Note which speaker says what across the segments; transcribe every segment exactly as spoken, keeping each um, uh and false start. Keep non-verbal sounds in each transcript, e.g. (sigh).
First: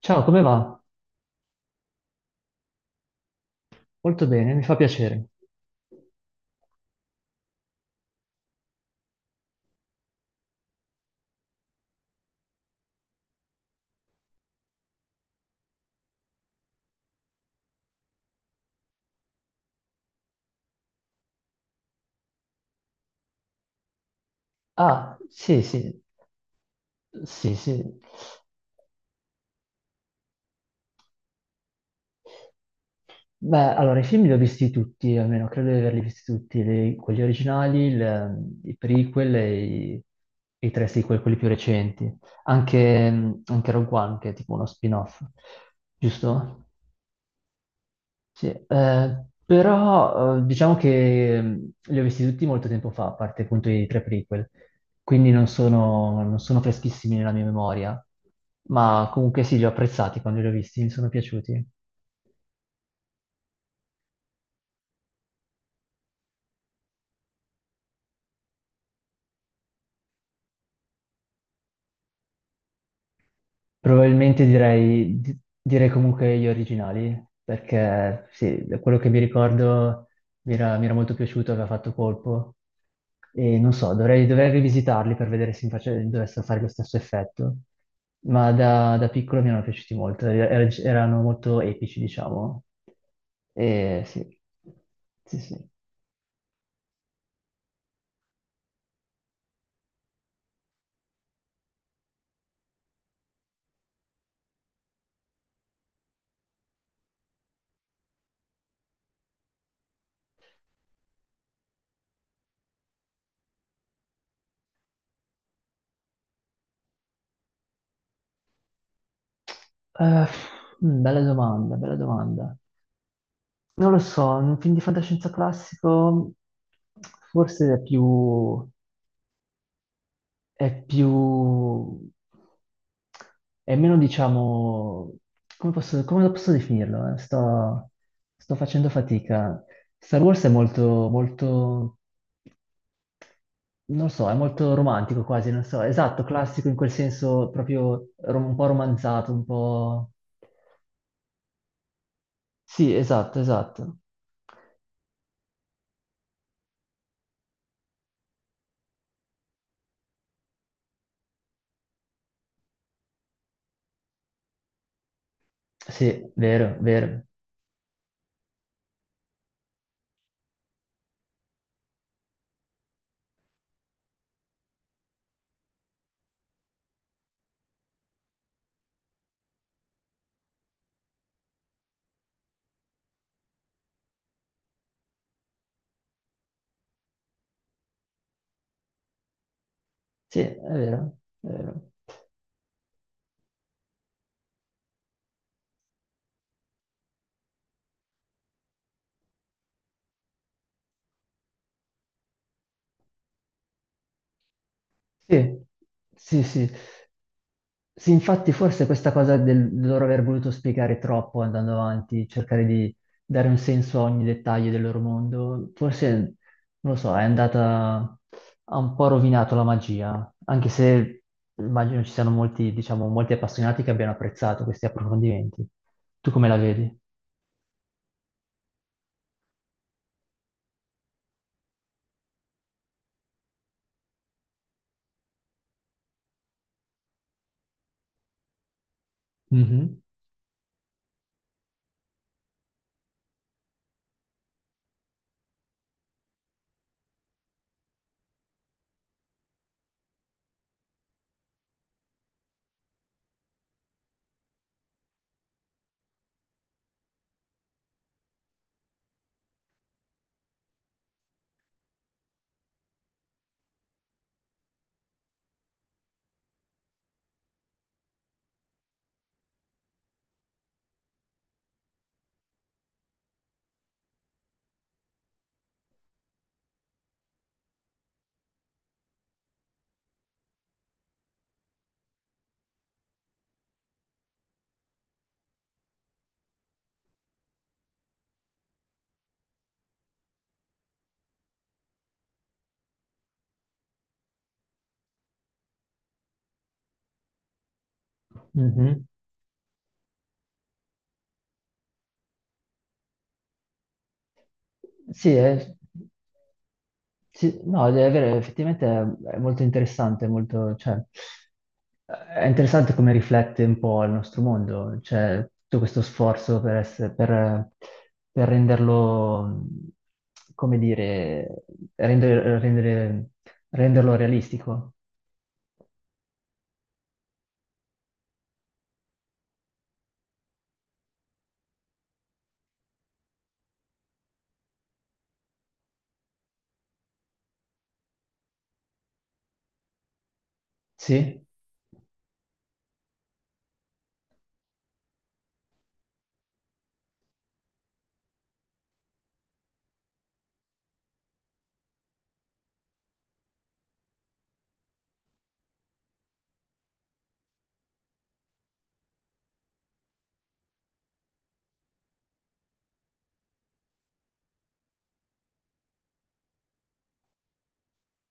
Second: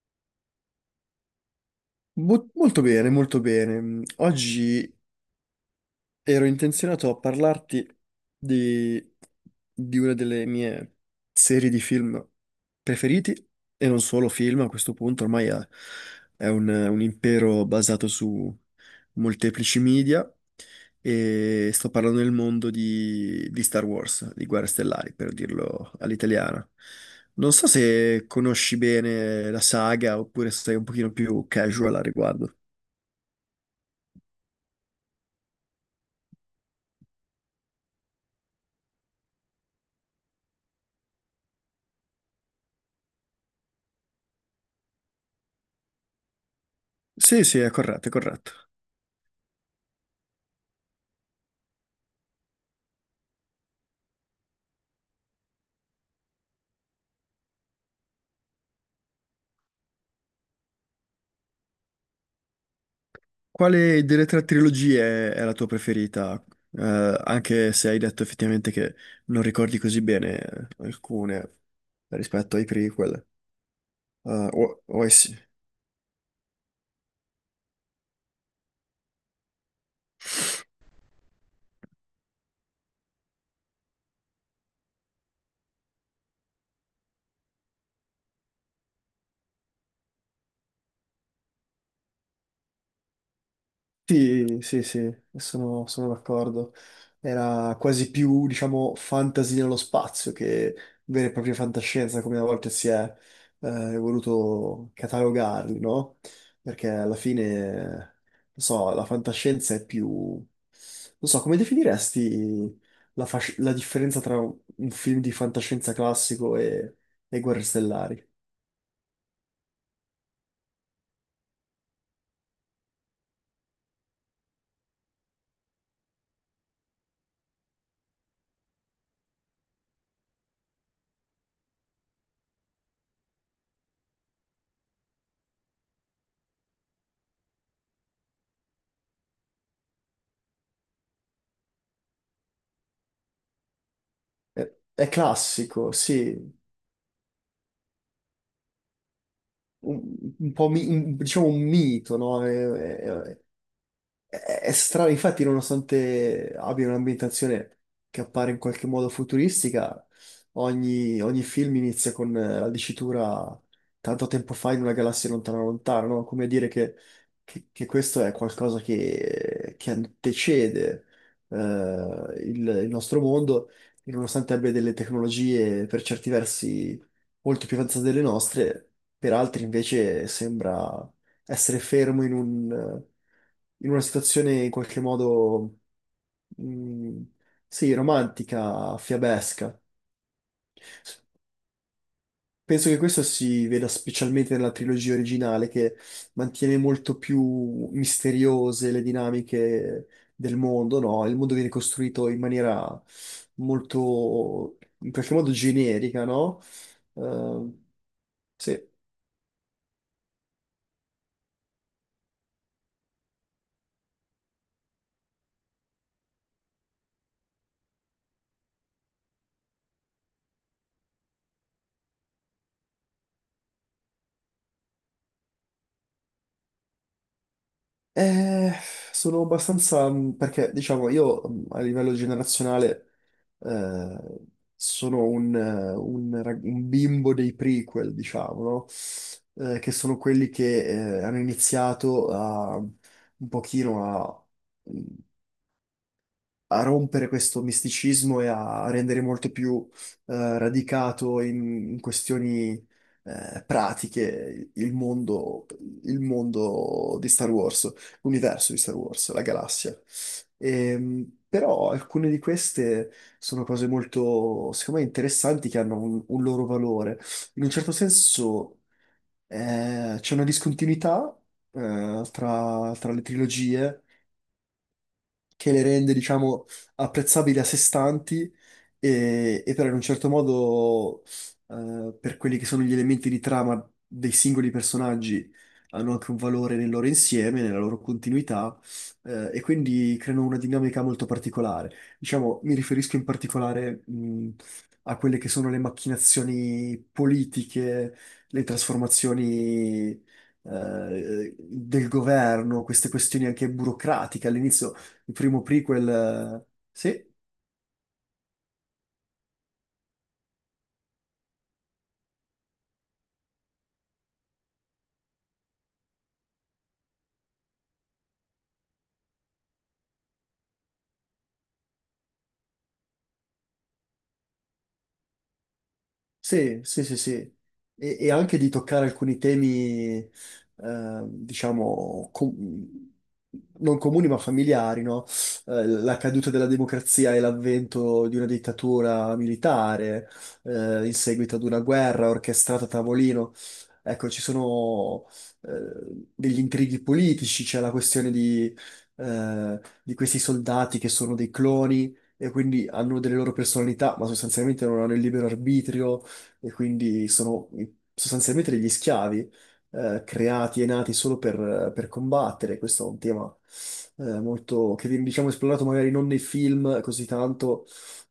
Speaker 1: Ciao, come va?
Speaker 2: Mo- molto bene, molto bene. Mm,
Speaker 1: Molto bene, mi fa
Speaker 2: Oggi
Speaker 1: piacere.
Speaker 2: ero intenzionato a parlarti di, di una delle mie serie di film preferiti, e non solo film, a questo punto ormai è, è un, un impero basato su molteplici media, e sto parlando del mondo di, di Star Wars, di Guerre Stellari,
Speaker 1: Ah,
Speaker 2: per
Speaker 1: sì,
Speaker 2: dirlo
Speaker 1: sì,
Speaker 2: all'italiana. Non
Speaker 1: sì,
Speaker 2: so
Speaker 1: sì.
Speaker 2: se conosci bene la saga oppure se sei un pochino più casual al riguardo.
Speaker 1: Beh, allora, i film li ho visti tutti, almeno credo di averli visti tutti, le- quelli originali, il- i prequel e i, e i tre sequel, quelli più recenti. Anche, anche Rogue One, che è tipo uno spin-off, giusto?
Speaker 2: Sì, sì, è corretto, è
Speaker 1: Sì,
Speaker 2: corretto.
Speaker 1: eh, però eh, diciamo che mh, li ho visti tutti molto tempo fa, a parte appunto i tre prequel, quindi non sono, non sono freschissimi nella mia memoria, ma comunque sì, li ho apprezzati quando li ho visti, mi sono piaciuti.
Speaker 2: Quale delle tre trilogie è la tua preferita? Eh, Anche se hai detto effettivamente che non ricordi così bene eh, alcune rispetto ai prequel,
Speaker 1: Probabilmente
Speaker 2: eh, o, o ai,
Speaker 1: direi,
Speaker 2: s-
Speaker 1: di- direi comunque gli originali, perché sì, da quello che mi ricordo mi era, mi era molto piaciuto, aveva fatto colpo. E non so, dovrei, dovrei rivisitarli per vedere se mi face- dovessero fare lo stesso effetto. Ma da, da piccolo mi erano piaciuti molto, er- er, erano molto epici, diciamo. E sì,
Speaker 2: Sì, sì, sì,
Speaker 1: sì, sì.
Speaker 2: sono, sono d'accordo. Era quasi più, diciamo, fantasy nello spazio che vera e propria fantascienza, come a volte si è eh, voluto catalogarli, no? Perché alla fine, non so, la fantascienza è più. Non so, come definiresti la, fasc- la differenza tra un un film di fantascienza classico e, e Guerre Stellari?
Speaker 1: Eh, mm, Bella domanda, bella domanda. Non lo so, un film di fantascienza classico forse è più, è più, è meno, diciamo, come posso, come lo posso definirlo? eh? Sto, sto facendo fatica. Star Wars è molto, molto, non lo so, è
Speaker 2: È,
Speaker 1: molto
Speaker 2: è
Speaker 1: romantico quasi, non so,
Speaker 2: classico,
Speaker 1: esatto,
Speaker 2: sì,
Speaker 1: classico in quel senso proprio rom- un po' romanzato, un
Speaker 2: un,
Speaker 1: po'.
Speaker 2: un po' mi- un- diciamo un mito, no? È,
Speaker 1: Sì,
Speaker 2: è-
Speaker 1: esatto,
Speaker 2: è
Speaker 1: esatto.
Speaker 2: è strano, infatti, nonostante abbia un'ambientazione che appare in qualche modo futuristica, ogni, ogni film inizia con eh, la dicitura tanto tempo fa in una galassia lontana lontana, no?
Speaker 1: Sì,
Speaker 2: Come dire
Speaker 1: vero,
Speaker 2: che,
Speaker 1: vero.
Speaker 2: che- che questo è qualcosa che, che antecede eh, il, il nostro mondo, e nonostante abbia delle tecnologie per certi versi molto più avanzate delle nostre, per altri invece sembra essere fermo in un, in una situazione in qualche modo, mm, sì, romantica, fiabesca.
Speaker 1: Sì, è vero, è vero.
Speaker 2: Penso che questo si veda specialmente nella trilogia originale, che mantiene molto più misteriose le dinamiche del mondo, no? Il mondo viene costruito in maniera molto, in qualche modo
Speaker 1: Sì,
Speaker 2: generica,
Speaker 1: sì,
Speaker 2: no?
Speaker 1: sì.
Speaker 2: Eh,
Speaker 1: Sì, infatti forse
Speaker 2: sì.
Speaker 1: questa cosa del del loro aver voluto spiegare troppo andando avanti, cercare di dare un senso a ogni dettaglio del loro mondo, forse, non lo so, è andata, ha un po' rovinato la magia, anche se immagino ci siano molti, diciamo, molti appassionati che abbiano apprezzato questi approfondimenti. Tu come la vedi?
Speaker 2: Eh, Sono abbastanza, mh, perché diciamo io mh, a livello generazionale eh, sono un, eh, un rag- un bimbo dei prequel, diciamo, no? Eh, che
Speaker 1: Mhm,
Speaker 2: sono quelli che eh, hanno iniziato a, un pochino a mm, a rompere questo misticismo e a rendere molto più eh, radicato in, in questioni eh, pratiche il mondo, il mondo di Star Wars, l'universo di Star Wars, la galassia. Ehm, però alcune di queste sono cose molto, secondo me, interessanti che hanno un, un loro valore. In un certo senso eh, c'è una discontinuità eh, tra tra le trilogie che le rende, diciamo, apprezzabili a sé stanti e, e però in un certo modo eh, per quelli che sono gli elementi di trama dei singoli personaggi hanno anche un valore nel loro insieme, nella loro continuità eh, e quindi creano una dinamica molto particolare. Diciamo, mi riferisco in particolare mh, a quelle che sono le macchinazioni politiche, le
Speaker 1: mhm.
Speaker 2: trasformazioni eh, del governo, queste questioni anche burocratiche. All'inizio il
Speaker 1: Sì,
Speaker 2: primo
Speaker 1: è...
Speaker 2: prequel. eh, Sì,
Speaker 1: Sì, no, è vero, effettivamente è, è molto interessante, molto, cioè, è interessante come riflette un po' il nostro mondo, cioè tutto questo sforzo per, essere, per, per renderlo, mh, come dire, rendere, rendere- renderlo realistico.
Speaker 2: sì, sì, sì, sì. E, e anche di toccare alcuni temi, eh, diciamo, com- non comuni ma familiari, no? Eh, la caduta della democrazia e l'avvento di una dittatura militare, eh, in
Speaker 1: Sì?
Speaker 2: seguito ad una guerra orchestrata a tavolino. Ecco, ci sono, eh, degli intrighi politici, c'è la questione di, eh, di questi soldati che sono dei cloni e quindi hanno delle loro personalità, ma sostanzialmente non hanno il libero arbitrio e quindi sono sostanzialmente degli schiavi eh, creati e nati solo per, per combattere. Questo è un tema eh, molto che viene, diciamo esplorato magari non nei film così tanto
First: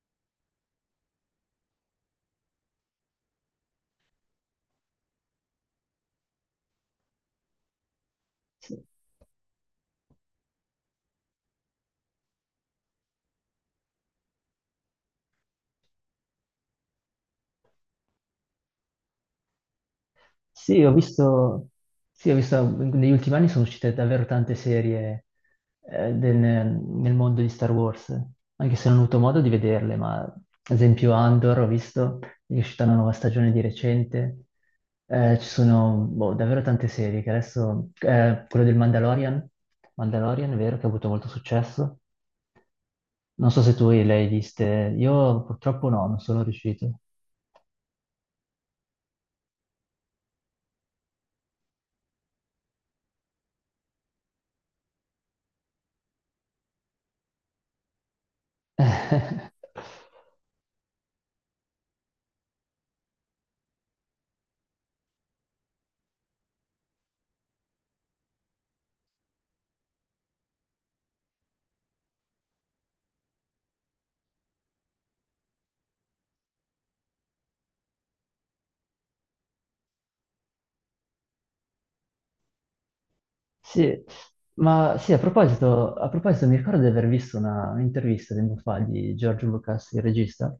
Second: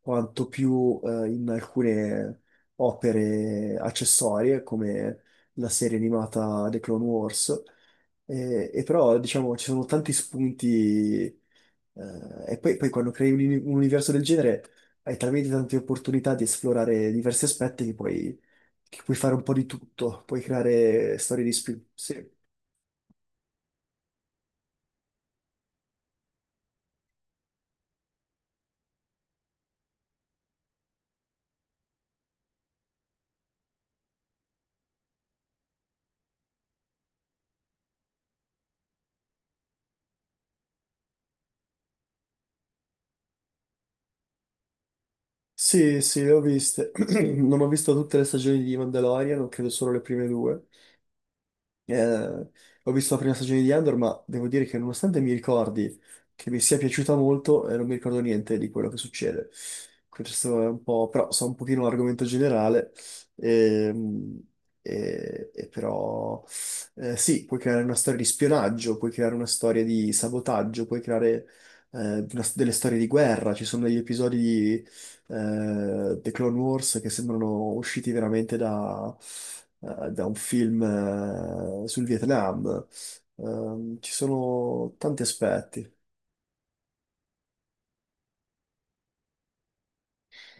Speaker 2: quanto più eh, in alcune opere accessorie come la serie animata The Clone Wars. E, e però diciamo ci sono tanti spunti eh, e poi, poi quando crei un, un universo del genere hai talmente tante opportunità di esplorare diversi aspetti che puoi, che puoi fare un po' di tutto, puoi
Speaker 1: Sì, ho
Speaker 2: creare storie di
Speaker 1: visto,
Speaker 2: spin. Sì,
Speaker 1: sì, ho visto, negli ultimi anni sono uscite davvero tante serie eh, del- nel mondo di Star Wars, anche se non ho avuto modo di vederle, ma ad esempio Andor ho visto, è uscita una nuova stagione di recente. Eh, ci sono boh, davvero tante serie che adesso, eh, quello del Mandalorian, Mandalorian è vero che ha avuto molto successo, non so se tu le hai viste, io purtroppo
Speaker 2: sì,
Speaker 1: no, non
Speaker 2: sì, le ho
Speaker 1: sono
Speaker 2: viste.
Speaker 1: riuscito.
Speaker 2: (clears throat) Non ho visto tutte le stagioni di Mandalorian, ho credo solo le prime due. Eh, Ho visto la prima stagione di Andor, ma devo dire che nonostante mi ricordi che mi sia piaciuta molto, eh, non mi ricordo niente di quello che succede.
Speaker 1: (laughs)
Speaker 2: Questo è un po', però so un pochino l'argomento generale, ehm, e, e però eh, sì, puoi creare una storia di spionaggio, puoi creare una storia di sabotaggio, puoi creare eh, una- delle storie di guerra, ci sono degli episodi eh, The Clone Wars che sembrano usciti veramente da, eh, da un film eh, sul Vietnam. Ehm,
Speaker 1: Sì,
Speaker 2: ci sono
Speaker 1: ma sì, a
Speaker 2: tanti
Speaker 1: proposito,
Speaker 2: aspetti.
Speaker 1: a proposito, mi ricordo di aver visto una- un'intervista tempo fa di George Lucas, il regista,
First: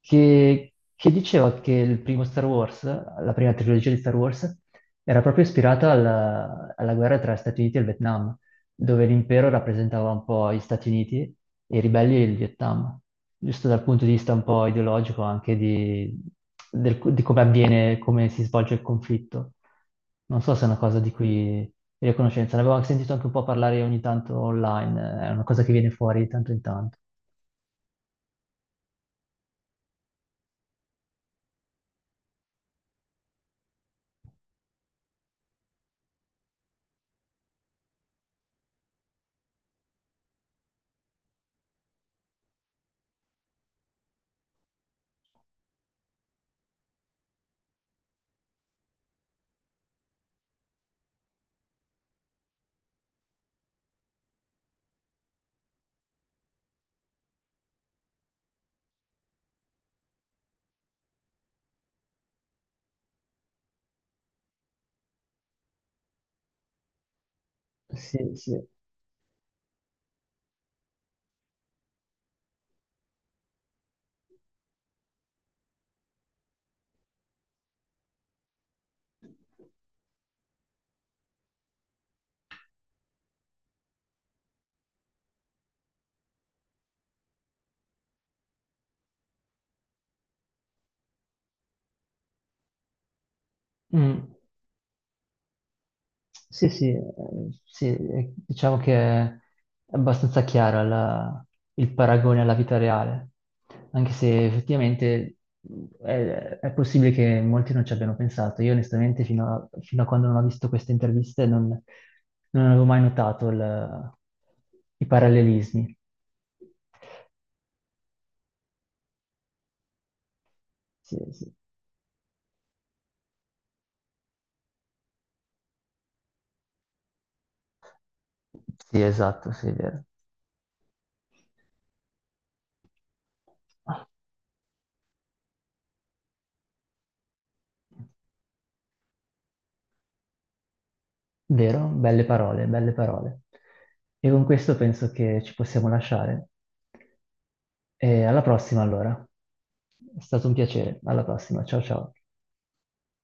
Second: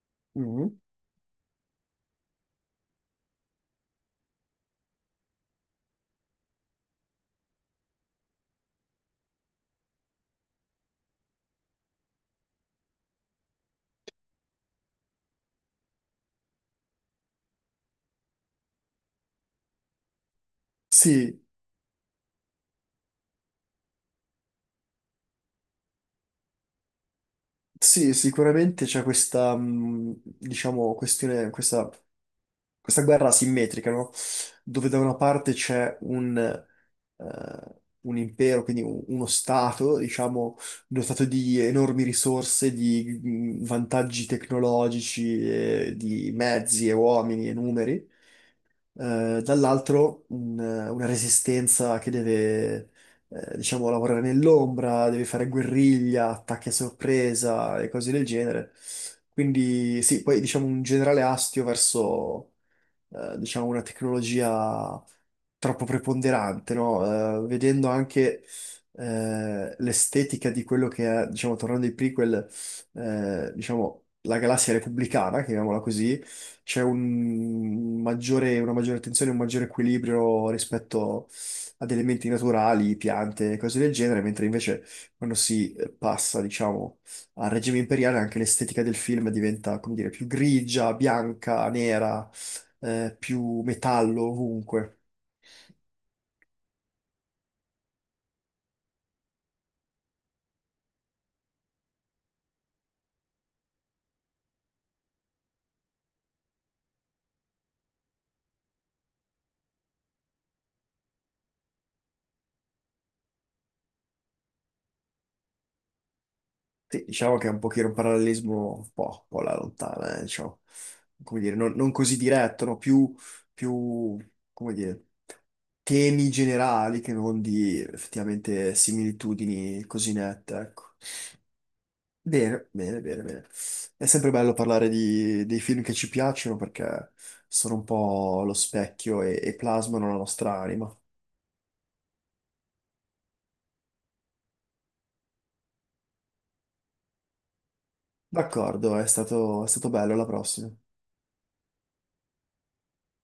Speaker 1: che,
Speaker 2: Mhm.
Speaker 1: che diceva che il primo Star Wars, la prima trilogia di Star Wars, era proprio ispirata alla, alla guerra tra Stati Uniti e il Vietnam, dove l'impero rappresentava un po' gli Stati Uniti e i ribelli il Vietnam, giusto dal punto di vista un po' ideologico anche di, del- di come avviene, come si svolge il conflitto. Non so se è una cosa di
Speaker 2: Sì,
Speaker 1: cui io ho conoscenza, ne avevo anche sentito anche un po' parlare ogni tanto online, è una cosa che viene fuori di tanto in tanto.
Speaker 2: sì, sicuramente c'è questa, mh, diciamo, questione, questa questa guerra asimmetrica, no? Dove da una parte c'è un, eh, un impero, quindi un- uno stato, diciamo, dotato di enormi risorse, di mm, vantaggi tecnologici, eh, di mezzi e uomini e numeri, eh, dall'altro un- una resistenza che deve, eh, diciamo, lavorare nell'ombra, deve fare guerriglia, attacchi a sorpresa e cose del genere. Quindi sì, poi diciamo un generale astio verso eh, diciamo, una tecnologia troppo preponderante, no? Eh, vedendo
Speaker 1: Sì,
Speaker 2: anche
Speaker 1: sì.
Speaker 2: eh, l'estetica di quello che è, diciamo, tornando ai prequel, eh, diciamo, la galassia repubblicana, chiamiamola così, c'è un maggiore- una maggiore attenzione, un maggiore equilibrio rispetto ad elementi naturali, piante, cose del genere, mentre invece quando si eh, passa, diciamo, al regime imperiale anche l'estetica del film diventa, come dire, più grigia, bianca, nera, eh, più metallo
Speaker 1: Mm.
Speaker 2: ovunque.
Speaker 1: Sì, sì, eh, sì, eh, diciamo che è abbastanza chiara la- il paragone alla vita reale, anche se effettivamente mh, è, è possibile che molti non ci abbiano pensato. Io onestamente fino a, fino a quando non ho visto queste interviste non, non avevo mai notato il- i parallelismi.
Speaker 2: Sì, diciamo che è un pochino un parallelismo un po', un po' alla lontana, eh, diciamo,
Speaker 1: Sì,
Speaker 2: come
Speaker 1: sì.
Speaker 2: dire, non, non così diretto, no? Più, più, come dire, temi generali che non di effettivamente
Speaker 1: Sì, esatto, sì, è
Speaker 2: similitudini
Speaker 1: vero.
Speaker 2: così nette, ecco. Bene, bene, bene, bene. È sempre bello parlare di, dei film che ci piacciono perché sono un po' lo specchio e, e plasmano la nostra anima.
Speaker 1: Vero? Belle parole, belle parole. E con questo penso che ci possiamo lasciare. E alla prossima
Speaker 2: D'accordo, è
Speaker 1: allora.
Speaker 2: stato, è stato bello,
Speaker 1: È
Speaker 2: alla
Speaker 1: stato un
Speaker 2: prossima.
Speaker 1: piacere. Alla prossima. Ciao ciao.